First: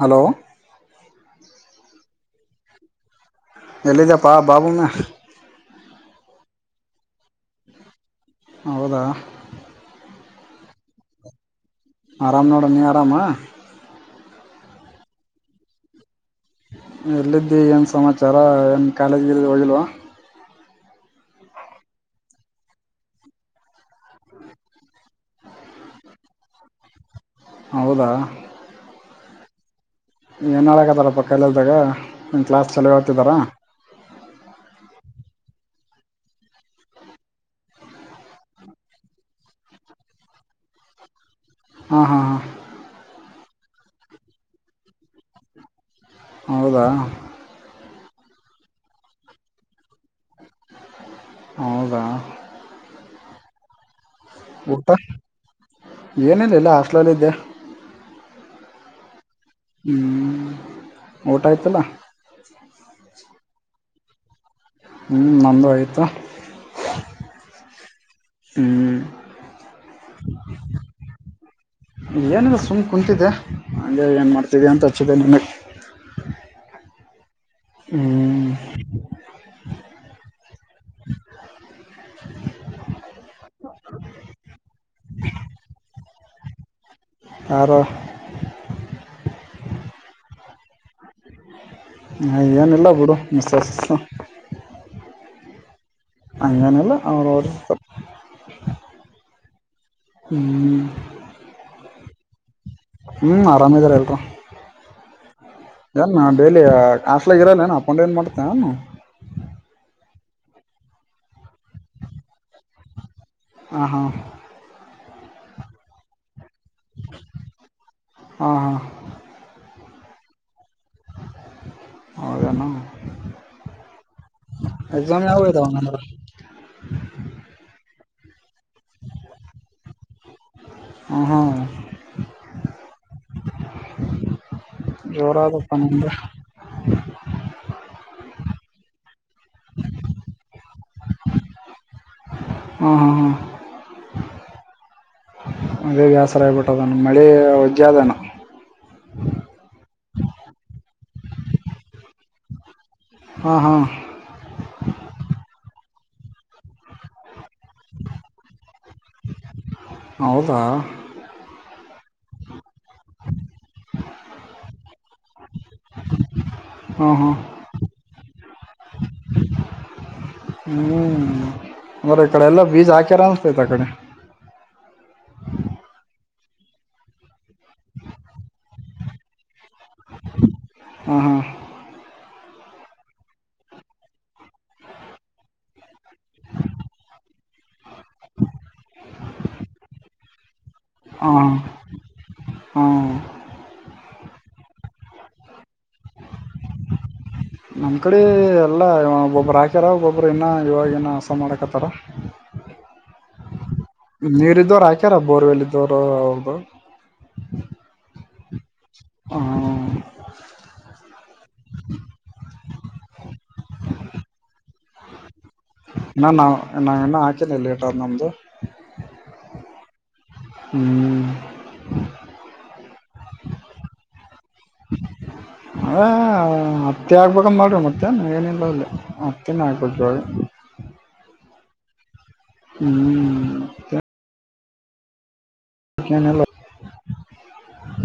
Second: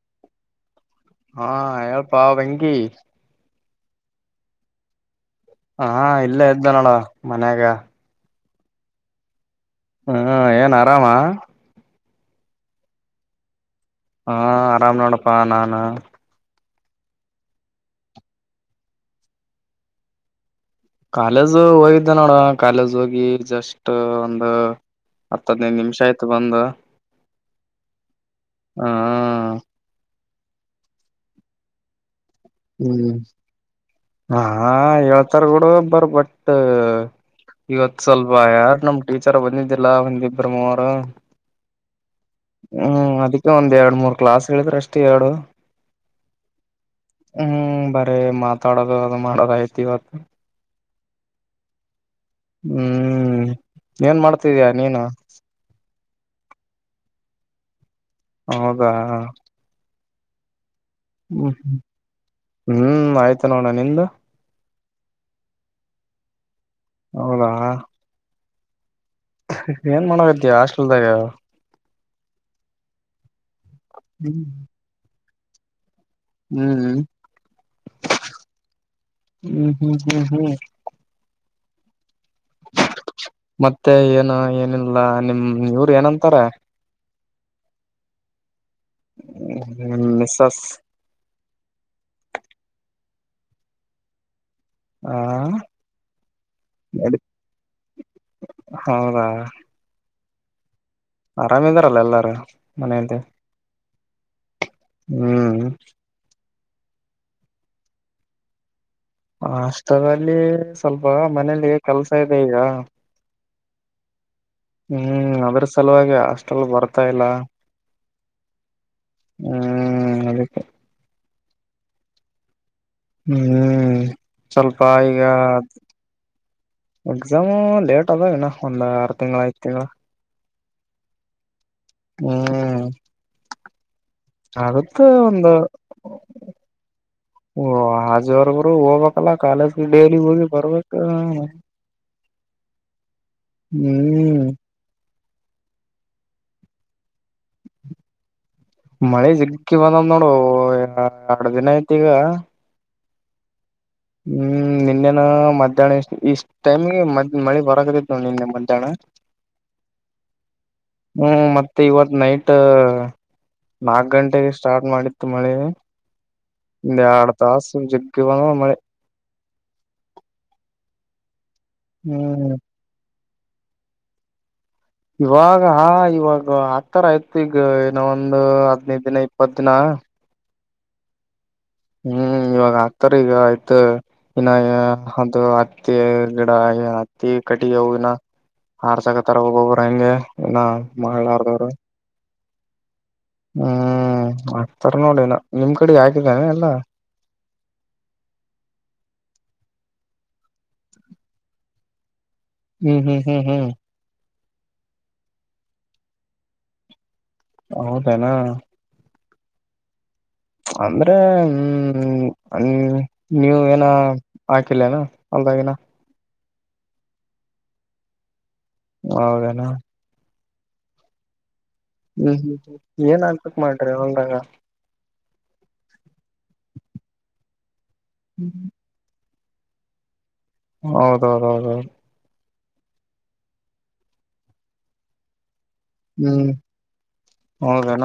Hello ಹಾ ಹಳ್ಪಾ ವೆಂಗಿ. ಎಲ್ಲಿದಪ್ಪಾ ಬಾಬೂಣ? ಹ ಇಲ್ಲೇ ಇದ್ದ್ನಳಣ್ಣ ಮನ್ಯಾಗ. ಹೌದಾ? ಹ್ಮ ಏನ್ ಆರಾಮಾ? ಆರಾಮ್ ನೋಡು ನೀ ಆರಾಮಾ? ಹ ಆರಾಮ್ ನೋಡಪ್ಪ ನಾನಾ. ಎಲ್ಲಿದ್ದಿ ಏನ್ ಸಮಾಚಾರ ಏನ್ ಕಾಲೇಜ್ಗ್ ಗೀಲೇಜ್ ಹೋಗಿಲ್ವಾ? ಕಾಲೇಜು ಹೋಗಿದ್ದೆ ನೋಡುವ ಕಾಲೇಜ್ ಹೋಗಿ ಜಸ್ಟ್ ಒಂದು ಹತ್ತು ಹದ್ನೈದು ನಿಮಿಷ ಆಯ್ತು ಬಂದು. ಹೌದಾ ಹಾ ಏನು ಹೇಳಕತ್ತಾರಪ್ಪ ಕಾಲೇಜ್ದಾಗ ನಿಂಗೆ ಕ್ಲಾಸ್ ಚಲೊ ಹ್ಮ್ ಹೇಳ್ತಿದ್ದಾರಾ ಹಾ ಹೇಳ್ತಾರ್ ಬುಡು ಬರ್ ಬಟ್ಟೂ ಇವತ್ ಸ್ವಲ್ಪ ಯಾರು ನಮ್ ಟೀಚರ್ ಬಂದಿದ್ದಿಲ್ಲ ಒಂದಿಬ್ಬ್ರ ಮೂವರು. ಹಾಂ ಹಾ ಹಾಂ ಹ್ಮ್ ಅದಕ್ಕೆ ಒಂದ್ ಎರಡ್ ಮೂರ್ ಕ್ಲಾಸ್ ಹೇಳಿದ್ರೆ ಅಷ್ಟ್ ಎರಡು ಹೌದಾ ಹ್ಮ್ ಬರೇ ಮಾತಾಡೋದು ಅದು ಮಾಡೋದಯ್ತಿ ಇವತ್ತು ಹೌದಾ ಹ್ಮ್ ಏನ್ ಮಾಡ್ತ ಊಟ ಏನಿಲ್ಲ ಇಲ್ಲ ಹಸ್ಲಲ್ಲ ಇದ್ದೆ ಹೌದಾ ಹ್ಮ್ ಹ್ಮ್ ಹ್ಮ್ ಆಯ್ತು ನೋಣ ನಿದ ಹ್ಞೂ ನಂದು ಆಯಿತು ಹೌದಾ ಹ್ಮ್ ಏನ್ ಮಾಡಕತ್ತಿ ಹಾಸ್ಟೆಲ್ ತಗ ಏನಿಲ್ಲ ಸುಮ್ಮ್ ಕುಂತಿದೆೆ ಹೆ ಏನ್ ಹ್ಮ್ ಮಾಡ್ತಿದೆ ಅಂತ ಹಚ್ಚಿದೆ ನನಗೆ ಹ್ಮ್ ಹ್ಮ್ ಹ್ಮ್ ಹ್ಮ್ ಹ್ಮ್ ಹ್ಮ್ ಮತ್ತೆ ಏನು ಏನಿಲ್ಲ ನಿಮ್ ಇವರು ಏನಂತಾರ ಆರ ಮಿಸಸ್ ಏನಿಲ್ಲ ಬರು ಮಿಸಸ ಸಿಸಸು ಹಾ ಅಗೆನಲ್ಲ ಅವರೋರು ಹೌದಾ ಹ್ಮ ಆರಾಮ್ ಇದಾರಲ್ಲ ಎಲ್ಲರೂ ಮನೆಯಲ್ಲಿ ಹ್ಞೂ ಆರಾಮ ಇದಾರ ಹೇಲ್ರು ಹ್ಮ್ ಅಲ್ಲ ಡೈಲಿ ಹಾಸ್ಟೆಲ್ ದಾಗ್ ಇರಲೇನು ಅಪ್ ಅಂಡ್ ಡೌನ್ ಮಾಡ್ತೀಯಾ ನು ಅಷ್ಟದಲ್ಲಿ ಸ್ವಲ್ಪ ಮನೇಲಿ ಕೆಲ್ಸ ಇದೆ ಈಗ ಆಾ ಹಾ ಹ್ಮ್ ಅದ್ರ ಸಲುವಾಗಿ ಹಾಸ್ಟೆಲ್ ಬರ್ತಾ ಇಲ್ಲ ಹಾಂ ಹಾಂ ಹ್ಮ್ ಅದಕ್ಕೆ ಹೌದೇನು ಹ್ಮ್ ಸ್ವಲ್ಪ ಈಗ ಎಕ್ಸಾಮ್ ಯಾವಾಗ ಇದಾವೆ ಹಂಗಂದ್ರೆ ಎಕ್ಸಾಮು ಲೇಟ್ ಅದಹಿನ ಒಂದ್ ಆರು ತಿಂಗಳ ಐದು ತಿಂಗಳು ಹ ಹಾ ಹ್ಮ್ ಅದತ ಒಂದು ಜೋರಾದಪ್ಪ ನಿಮ್ದು ಓ ಹಜೋರಬರು ಹೋಗಬಕ್ ಅಲ್ಲಾ ಕಾಲೇಜ್ ಡೈಲಿ ಹೋಗಿ ಬರ್ಬೇಕ ಹಾ ಹಾ ಹಾ ಹ್ಮ್ ಅದೇ ಬ್ಯಾಸರ ಆಗ್ಬಿಟ್ಟುದನ್ನು ಮಳೆ ಒಜ್ಜದನ ಮಳೆ ಸಿಗ್ಕ್ಕಿ ಬಂದಂದ್ ನೋಡು ಎರ್ಡು ದಿನ ಐತಿ ಈಗ ಹಾಂ ಹಾಂ ಹ್ಮ್ ನಿನ್ನೆನ ಮಧ್ಯಾಹ್ನ ಇಷ್ಟ್ ಟೈಮ್ಗೆ ಮ್ ಮಳೆ ಹೊರಗತಿ ತೋಂದಿಲ್ಲಮ್ಮ ಎಂತಾನ ಹೌದಾ ಹ್ಮ್ ಮತ್ತೆ ಇವತ್ ನೈಟ್ ನಾಕ್ ಗಂಟೆಗೆ ಸ್ಟಾರ್ಟ್ ಮಾಡಿತ್ತು ಮಳೆ ಹಾಂ ಆಡ್ ತಾಸ ಜಗ್ಗ ಬ ಮೆ ಹ್ಮ್ ಮ್ರೆ ಈ ಕಡೆ ಹ್ಮ್ ಎಲ್ಲ ಬೀಜ ಹಾಕ್ಯಾರ ಅನ್ಸ್ತತ್ ಅ ಕಡೆ ಇವಾಗ ಹ ಇವಾಗ ಆತರ ಆಯ್ತು ಈಗ ಏನೋ ಒಂದು ಹದ್ನೈದ ದಿನ ಇಪ್ಪತ್ ದಿನ ಹಾ ಹಾ ಹ್ಮ್ ಇವಾಗ ಆಕ್ತಾರ ಈಗ ಆಯ್ತ ಇನ್ನು ಅದು ಹತ್ತಿ ಗಿಡ ಹತ್ತಿ ಕಟ್ಟಿಗೆ ಹ ಇ ಹಾರ್ಸಕ ತರ ಹೋಗೋಗ್ರ ಹಂಗೆ ಇ ಹಾ ಹ್ಮ ಹ್ಮ್ ಆತಾರ ನೋಡಿನ ನಿಮ್ ಕಡೆ ಹಾಕಿದ್ದನೆ ಎಲ್ಲಾ ನಮ್ ಕಡೆ ಎಲ್ಲಾ ಒೊಬ್ಬರು ಹಾಕ್ಯಾರ ಒಬ್ಬೊಬ್ಬರು ಇನ್ನ ಇವಾಗ ನ ಹಸ ಮಾಡಕತ್ತಾರ ಹ್ಮ್ ಹ್ಮ್ ಹ್ಮ್ ಹ್ಮ್ ನೀರಿದ್ದವರು ಹಾಕ್ಯಾರ ಬೋರ್ವೆಲ್ ಇದವರು ಅವ್ರ್ದ ಹೌದನಾ ಹ್ಮ ಅಂದ್ರೆ ಹ್ಮ ನೀವ ಏನ ಹಾಕಿಲ್ಲೇನು ಅಲ್ದಾಗಿನ ಇ ನಾ್ ನಾವ ಇನ್ನು ಹಾಕಿಲ್ಲ ಟ ನಮ್ದು ಹೌದನಾ ಹ್ಮ್ ಹ್ಮ್ ಹ್ಮ್ ಏನ್ ಆನ್ತಕ್ ಮಾಡ್ರಿ ಹಂಗಾಗ ಅದೇ ಹತ್ತೆ ಆಗ್ಬೇಕಂದ ಮಾಡ್ರಿ ಮತ್ತೆ ಹ್ಮ್ ಏನಿಲ್ಲ ಅಲ್ಲಿ ತ ನ ಆಕ ಜಲ್ ಹೌದೌದ ಹೌದೌದು ಹ್ಮ್ ಏನಿಲ್ಲ ಹ್ಮ್ ಹೋಗಣ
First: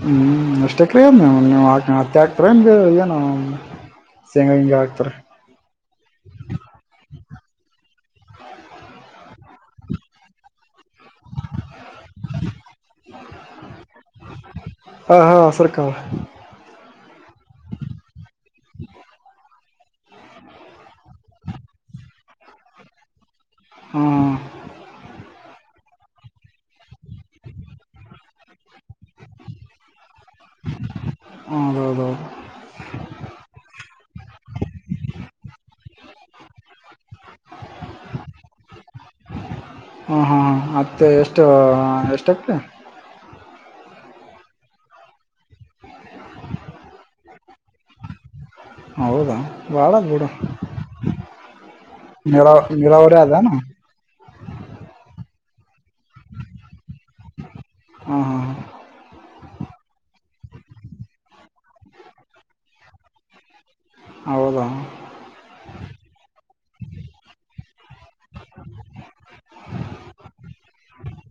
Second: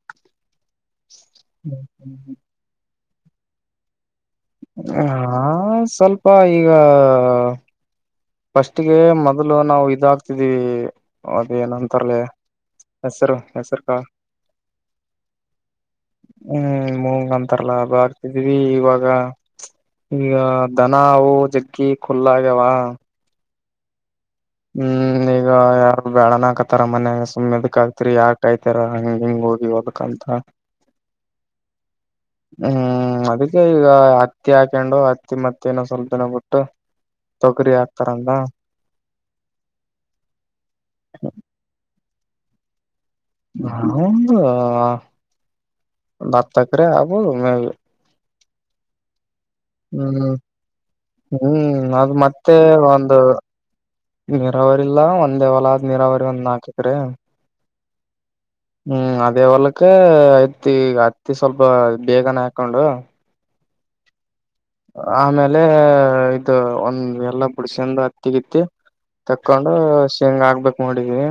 ಹ್ಮ್ ಇಷ್ಟಕ್ದ್ ಮೇಾಮ್ ನೀ್ ಹಾ ಹತ್ತ ಹಾಕ್ತಮ ಏನ ಸೇಂಗ ಹಿಂಗೆ ಆಗ್ತಾರೆ ಹಾ ಸ್ವಲ್ಪ ಈಗ ಫಸ್ಟ್ಗೆ ಮೊದ್ಲು ನಾವು ಇದಾಕ್ತಿದೀವಿ ಅದೇಏನಂತಾರಲೇ ಹೆಸರು ಹೆಸರು ಕಾ ಹಾಂ ಹಾಂ ಸರ್ಕಾರ ಹ್ಮ್ ಮೂಂಗ ಅಂತಾರಲ್ಲಾ ಬ ಆಗ್ತಿದೀವಿ ಇವಾಗ ಈಗ ದನ ಅವು ಜಗ್ಗಿ ಖುಲ್ಲಗ್ಯಾವ ಹ್ಮ ಹ್ಮ್ ಈಗ ಯಾರು ಬ್ಯಾಳನಕತ್ತಾರ ಮನೆ ಸುಮ್ಮ್ನೆದಕ್ ಆತಿರಿ ಯಾಕ ಆಯ್ತರ ಹಂಗ ಹಿಂಗ್ ಹೋಗಿ ದಕ್ಂತ ಹದೌದೌ ಹ್ಮ್ ಅದಕ್ಕೆ ಈಗ ಹತ್ತಿ ಹಾಕಂಡು ಹತ್ತಿ ಮತ್ತ ನೋ ಸ್ವಲ್ಪ ದಿನ ಬಿಟ್ಟು ತೊಗರಿ ಹಾಕ್ತಾರಂದ ಹ ಹಾ ಮತ್ತೆ ಎಷ್ಟ ಎಷ್ಟ ಆಗ್ತ ಹ ದತಕ ಹಬ ಹೌದಾ ಭಾಳ ಬಿಡು ಹ್ಮ್ ಹ್ಮ್ ಅದು ಮತ್ತೆ ನೀರಾವ ಒಂದು ನೀರಾವರಿ ಅದಾನ ನೀರಾವರಿ ಇಲ್ಲ ಒಂದೇವಲ ಆದ್ ನೀರಾವರಿ ಒಂದ್ ನಾಕತ್ರಿ ಹ್ಮ ಹಾ ಹಾ ಹ್ಮ್ ಅದೇ ಹೊಲಕ್ಕ ಐತಿ ಈ ಅತ್ತಿ ಸ್ವಲ್ಪ ಬೇಗನೆ ಹಾಕೊಂಡು ಹೌದಾ ಆಮೇಲೆ ಇದು ಒಂದ್ ಎಲ್ಲ ಹುಡ್ಸಂದು ಹತ್ತಿಗಿತ್ತಿ ತಕೊಂಡು ಶೇಂಗ್ ಆಕ್ಬಿಕ ಮಾಡಿದೀವಿ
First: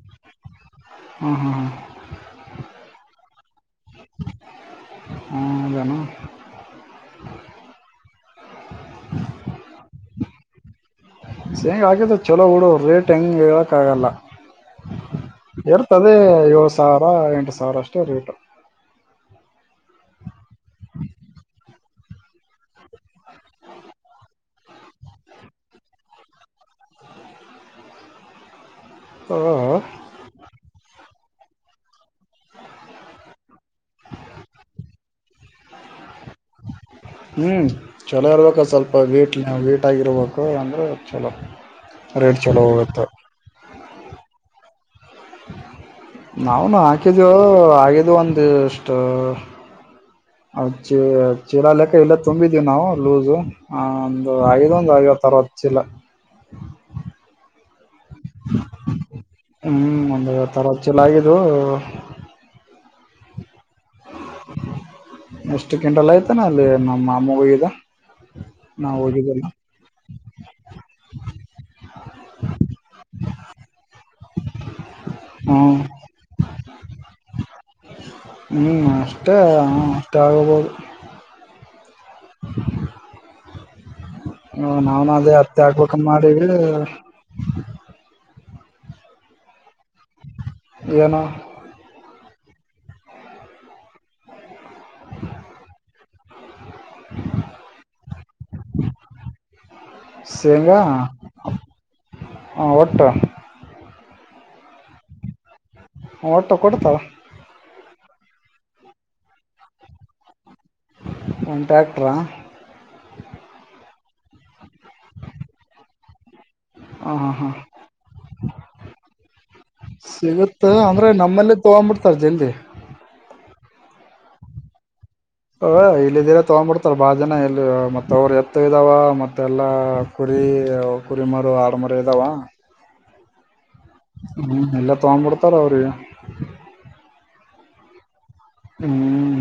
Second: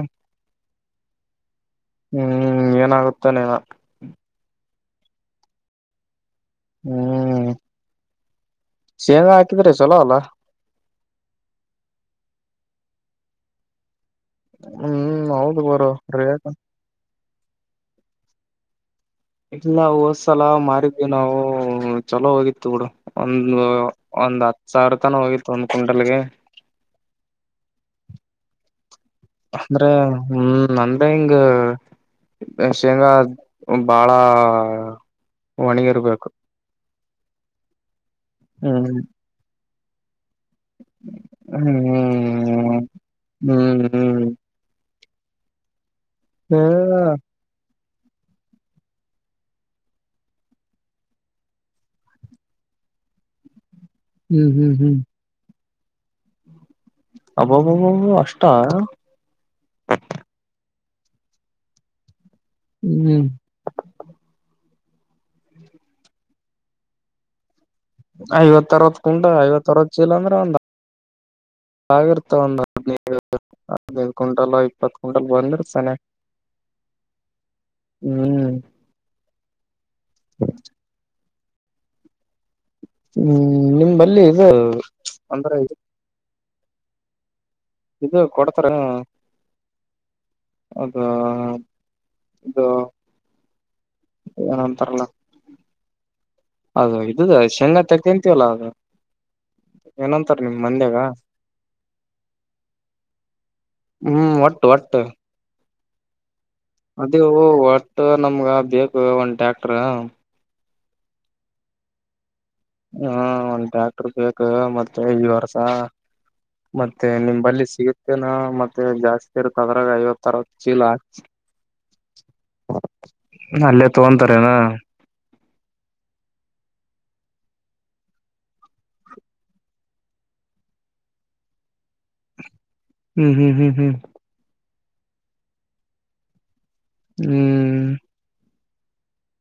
ಹ್ಮಞ ಹ್ಮ ಹ ಹ್ಮ್ ಏನಾಗುತ್ತೆನಿನ ಹ್ಮ ಜೋ ಹ್ಮ್ ಸೆಂಗ ಹಾಕಿದ್ರೆ ಚಲೋ ಅಲ್ಲ ಸೇಂಗೆ ಆಕಿದ ಚೊಲೋ ಬಿಡೋ ರೇಟ್ ಹೆಂಗೆ ಹೇಳೋಕ್ಕಾಗಲ್ಲ ಹ್ಮ್ ಹೌದು ಗುರು ಇರ್ತದೆ ರೇಟ್ ಏಳ್ ಸಾವಿರ ಎಂಟು ಸಾವಿರ ಅಷ್ಟೇ ರೆಟ ಇಲ್ಲ ಹೋದ್ಸಲ ಮಾರಿದ್ವಿ ನಾವು ಚಲೋ ಹೋಗಿತ್ತು ಬುಡು ಒಂದು ಒಂದ್ ಹತ್ತು ಸಾವಿರ ತನ ಹೋಗಿತ್ತು ಒಂದ್ ಕುಂಟಲ್ಗೆ ಅಂದ್ರೆ ಹ್ಮ ನಂದ್ರೆ ಹಿಂಗ ಶೇಂಗಾ ಬಾಳ ಒಣಗಿರ್ಬೇಕು ಹ್ಞೂ ಚಲೋ ಇರ್ಬೇಕ ಅ ಸ್ವಲ್ಪ ಹ್ಮ್ ವೀಟ್ವು ವೀಟ್ಟಾಗಿರ್ಬೇಕು ಅಂದರೆ ಚಲೋ ಹ್ಮ್್ಮ ರೇಟ್ ಚಲೋ ಹ್ಮ್ ಹೋಗುತ್ತೆ ಹ್ಮ ಏ ನಾವುನು ಹಾಕಿದವು ಆಗಿದ್ದು ಒಂದುಷ್ಟ ಚ ಚಿಲಾ ಲೆಕ್ಕ ಎಲ್ಲ ತುಂಬಿದೀವಿ ನಾವು ಲೂಸು ಒಂದು ಹ್ಮ್ ಹಾಗೆದ ಹ್ಮ್ ಒಂದು ಹ್ಮ್ ಐವತ ಅರವತ್ತು ಚಿಲ ಅಬ್ಬಬ್ಬಬ್ಬಬ ಅಷ್ಟ ಹ್ಮ್ ಒಂದ ಐವತ್ತು ಅರವತ್ತು ಚಿಲಹಾಗಿದುಉ ಹ್ಮ್ ಎಷ್ಟಕ್ಕಿಂಟಲಾಗಿತ್ತು ನಮ್ ಮಾಮವಾಗಿದ್ದು ಐವತ್ ಅರವತ್ ಕುಂಟಾ ಐವತ್ ಅರವತ್ ಚೀಲ ಅಂದ್ರೆ ಒಂದ ಆಗಿರುತ್ತದೆ ಒಂದು ಅದಿನೈದ ಒಂದು ಇಪತ ಕುಂಟಲ ಕುಂಟಲ್ ಬಂದಿರತ ಹ್ಞೂ ಸನೆ ಹ್ಮ್ ನಷ್ಟ ಹ ನಷ್ಟ ಆಗಬದು [inaudible] ಹ್ಮ್ ನಿಮಲ್ಲಿ ಇದು ಅಂದ್ರ ಮಾಡಿದ ಇದು ಕೊಡ್ತಾರೆ ಅದು ಏನೋ ಇದು ಏನಂತಾರಲ್ಲ ಅೌದು ಇದುದು ಶೇಂಗ ತಗಂತೀವಲ್ಲ ಅದು ಏನಂತಾರೆ ನಿಮ್ ಮಂದಾಗ ಹ ಒಟ್ಟಟ್ಟಾ ಹ್ಮ್ ಒಟ್ಟು ಒಟ್ಟು ಒಟ್ಟು ಕೊಡ್ತ ಅದವು ಒಟ್ಟು ನಮ್ಗ ಬೇಕು ಒಂದ ಟ್ಯಾಕ್ಟ್ರ ಕಾಂಟ್ಯಾಕ್ಟ್ರಾ ಹಾ ಒಂದ್ ಡಾಕ್ಟರ್ ಬೇಕು ಮತ್ತೆ ಈ ವರ್ಷ ಮತ್ತೆ ಹಾಂ ಹಾಂ ಹಾಂ ನಿಂಬಲ್ಲಿ ಸಿಗುತ್ತೇನಾ ಮತ್ತೆ ಜಾಸ್ತಿ ಇರುತ್ತ ಅದ್ರಾಗ ಐವತ್ ತರ ಚೀಲ ನಮ್ಮಲ್ಲೇ ತಗೊಂಡ್ಂಬಿಡ್ತಾರ ಜಲ್ದಿ ಅಲ್ಲೇ ತೊಗೊಂತಾರೆೇನಾ ಇಲ್ಲ ಇದರ ತಗೊಂಡ್ಬಿಡ್ತಾರ ಬಾಳ ಜನ ಇಲ್ಲಿ ಮತ್ತ ಅವರು ಎತ್ತ ಇದಾವ ಮತ್ತೆ ಎಲ್ಲ ಕುರಿ ಕುರಿಮಾರು ಆಡುಮಾರ ಇದ್ದಾವ ಹ್ಮ್ ಹ್ಮ್ ಹ್ಮ್ ಹ್ಮ್ ಎಲ್ಲ ತೊಗೊಂಡ್ ಬರ್ತಾರೆ ಅವರಿಗೆ ಹ್ಮ್ ಹ್ಮ್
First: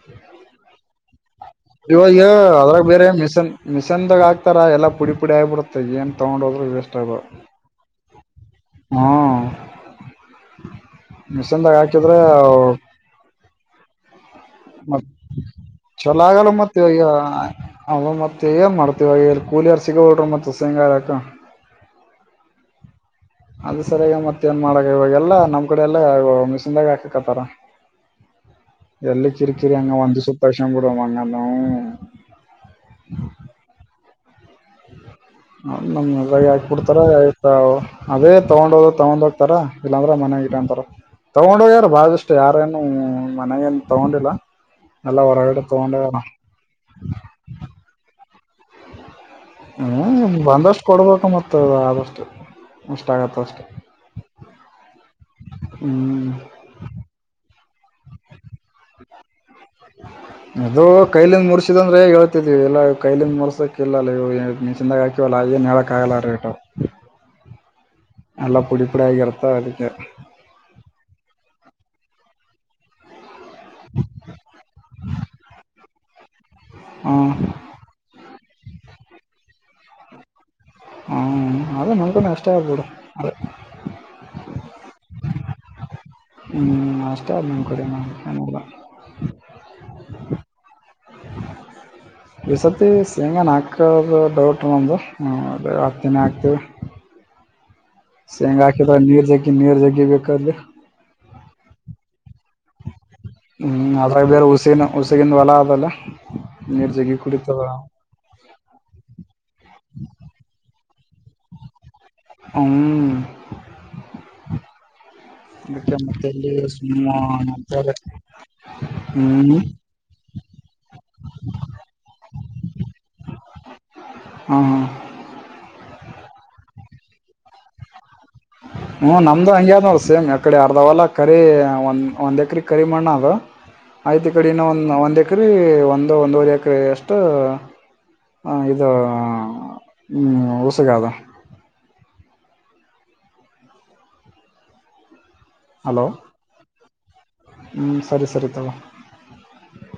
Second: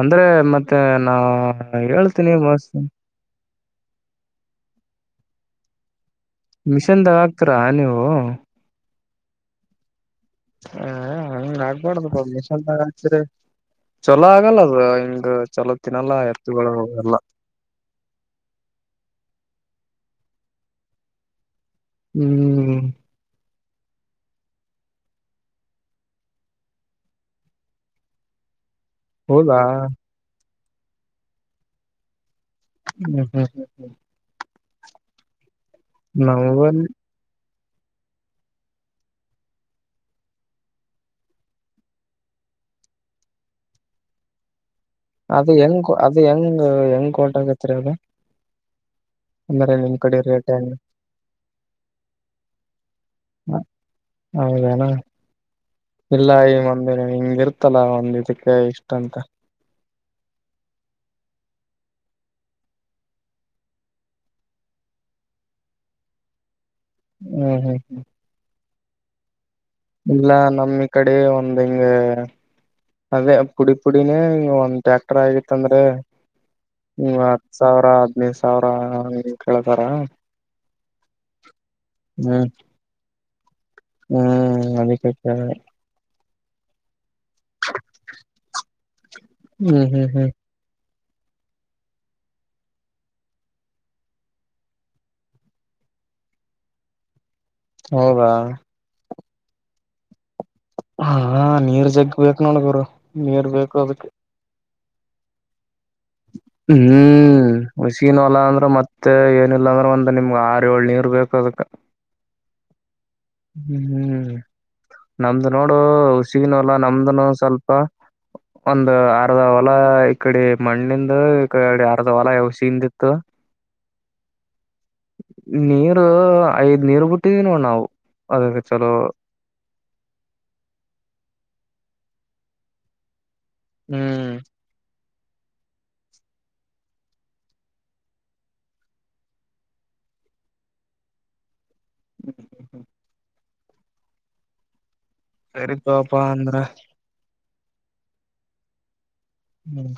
ಅಂದ್ರೆ ಮತ್ತೆ ನಾ ಇವಾಗ ಹೇಳ್ತೀನಿ ಮಸ್ತ್ ಅದ್ರಾಗ ಬೇರೆ ಮಿಿಸನ್ ಮಿಶನ್ದಾಗ ಆಕ್ತಾರ ಎಲ್ಲಾ ಪುಡಿ ಪುಡಿ ಆಗ್ಬಿಡತ ಮತ್ತ ಏನ್ ತಗೊಂಡೋದ್ರೆ ಬೆಸ್ ಅದ ಮಿಷನ್ದಾಗ ಹಾಕ್ತೀರಾ ನೀವು ಹ್ಮ ಹ ಹಂಗ ಮಿಷನ್ ದಗ್ ಹಾಕಿದ್ರೆ ಆಗ್ಬಾರ್ದಪ್ಪ ಮಿಷನ್ದಾಗ ಚಲೋ ಆಗಲ್ಲ ಅದು ಮತ್ ಹಿಂಗ ಚಲೋ ತಿನ್ನಲ್ಲ ಎತ್ತುಗಳು ಎಲ್ಲ ಹಾ ಅವ ಮತ್ತೆ ಈಗ ಮಾಡ್ತೀವ ಕೂಲಿಯ ಅರ್ ಸಿಗ ಹೋಡ್ರಿ ಮತ್ತೆ ಸಾಯಂಕಾಲಕ ಹ್ಮ್ ಅದ ಸರಿಯಗ ಮತ್ತತ್ ಏನ್ ಮಾಡಾಕ್ ಇವಾಗ ಎಲ್ಲಾ ನಮ್ ಕಡೆ ಎಲ್ಲ ಮಶದಾಗ ಹಾಕಕ್ತ್ತಾರ ಎಲ್ಲಕ್ಕೆ ಹೌದಾ ಇಕ್ರಿ ಅಂಗ ಒಂದು ಸುುತ್ತಾರಷ ಕಡ ಅಂಗಲ್ಲ ಹ್ಮ್ ಹ್ಮ್ ಹ್ಮ ಹ್ಮ ನಮ್ಮ ಮುಂದೇನೆ ನಮ್ಮಲ್ಲಿ ಹಾಕಿಬಿಡುತ್ತಾರೆ ಅದೇ ತಗೊಂಡೋದ ತಗೊಂಡ್ ಹೋಗ್ತಾರ ಇಲ್ಲಾಂದ್ರ ಮನ್ಯಾಗ ಇಟ್ಟಂತಾರ ತಗೊಂಡೋಗ್ಯಾರು ಬಳಷ್ಟು ಯಾರೇನು ಮನೆಗೇನ್ ತಗೊಂಡಿಲ್ಲ ಎಲ್ಲ ಅದ ಹೊರಗಡೆ ಹೆಂಗ್ ತಗೊಂಡ ಅದು ಹೆಂಗ್ ಹೆಂಗ್ ಹೊಂಟಗತ್ರಿ ಅದ ಕಡೆ ಹ ರೇಟ್ ಹೆಂಗ ಬಂದಷ್ಟು ಕೊಡ್ಬೇಕ ಮತ್ತ ಆದಷ್ಟು ಇಷ್ಟ ಆಗತ್ತ ಅಷ್ಟೆ ಹೌದೇನ ಹ್ಮ್ ಇಲ್ಲ ಈ ಮಂದಿ ಹಿಂಗ ಇರ್ತಲ್ಲ ಒಂದ್ ಇದಕ್ಕೆ ಇಷ್ಟ ಅಂತ ಹ ಅದು ಕೈಲಿಂದ ಮುರ್ಸಿದ ಅಂದ್ರೆ ಹೇ ಹೇಳ್ತಿದ್ವಿ ಎಲ್ಲಾ ಕೈಲಿಂದ ಮುರ್ಸಕ ಇಲ್ಲ ಅ ನೀ ಚಂದಾಗಾಕಿ ಕಲಾಗಿ ನಳ ಕಾಗಲ ರೇಟು ಹ್ಮ್ ಹ್ಮ್ ಹ್ಮ್ ನಲ್ಲಾ ಪುಡಿ ಪುಡಿ ಆಗರದ ಅದಕ್ಕೆ ಇಲ್ಲ ನಮ್ ಕಡೆ ಒಂದು ಇಂಗೆ ಅದೇ ಪುಡಿ ಪುಡಿನೇ ಒಂದ್ ಟ್ಯಾಕ್ಟರ್ ಆಗಿತ್ತಂದ್ರೆ ಹಾ ಹ್ಮ ಹತ್ ಸಾವಿರ ಹದ್ನೈದು ಸಾವಿರ ಕೇಳ್ತಾರ ಹಾ ಅದೇ ನನ್ಕೊಂಡು ಹ್ಮ್ ಅಷ್ಟ ಆಗ್ಬಿಡು ಅದೇ ಹ್ಮ್ ಅದಕ್ಕೆ ಹೇಳಿದೆ ಹ್ಮ ಅಷ್ಟ ನ ಕಡ ಹ್ಮ್ ಹ್ಮ್ ಹ್ಮ್ ಈ ಸರ್ತಿ ಸೇಂಗ ಹಾಕೋದು ಡೌಟ್ ನಂದು ಅ ಹಾಗ್ತೀನಿ ಹಾಕ್ತೀವಿ ಹೌದಾ ಶೇಂಗ ಹಾಕಿದ ನೀರ್ ಜಗ್ಗಿ ನೀರ್ ಜಗ್ಗಿಬೇಕೇಕಾದ್ರಿ ಹಾ ನೀರ್ ಜಗ್ ಬ ನೋಡಗರು ಹ್ಮ್ ಅದ್ರಾಗ ಬೇರೆ ಉಸಿನ ಉಸಗಿದ ಹೊಲ ಆದದಲ್ಲ ಹ್ಮ್ ಒಷ ಅಲ ಅಂದ್ರೆ ಮತ್ತೆ ಏನಿಲ್ಲಾ ಅಂದ್ರೆ ಒಂದ್ ನಿಮ್ಗ್ ಆರ ಏಳ್ ನೀರ್ ಬೇಕಕ್ ಅದಕ್ ಹ್ಮ್ ಹ್ಮ್ ಹ್ಮ್ ನಮ್ದು ನೋಡು ಅದಕ್ಕೆ ಮತ್ತೆ ಇಲ್ಲಿ ಹುಸಿನೂ ಅಲ್ಲಾ ಸುಮ್ಮ ನಮ್ದನು ಸ್ವಲ್ಪ ಅಂತೇಳಿ ಒಂದು ಅರ್ಧ ಹ್ಮ್ ಹೊಲ ಈ ಕಡೆ ಮಣ್ಣಿಂದ ಈ ಅರ್ಧ ಹೊಲ ಯಸಿಯಿಂದಿತ್ತು ಹ್ಮ ಹ್ಹಾ. ನೀರು ಐದ್ ನೀರು ಬಿಟ್ಟಿದೀವಿ ನೋಡು ನಾವು ಅದಕ್ಕೆ ಚಲೋ. ಹ್ಮ್ ನಮ್ದು ಹಂಗ ಅದ ನೋಡ್ ಸೇಮ್ ಅಕಡೆ ಅರ್ಧವಲ್ಲ ಕರಿ ಒಂದ ಒಂದ್ ಎಕ್ರ ಕರಿ ಮಣ್ಣಾದ. ಹ್ಮ್ ಆಯ್ತು ಈ ಕಡೆ ಇನ್ನು ಒಂದು ಒಂದು ಎಕ್ರ ಒಂದು ಒಂದುವರೆ ಎಕ್ರ ಅಷ್ಟು ಹ ಇದು ಹ್ಮ ಉಸಗ ಆದ. ಸರಿ ಹಲೋ ತಗೋಪಾ ಅಂದ್ರ. ಹ್ಮ್ ಸರಿ ಸರಿ ತಗೋ. ಹ್ಮ್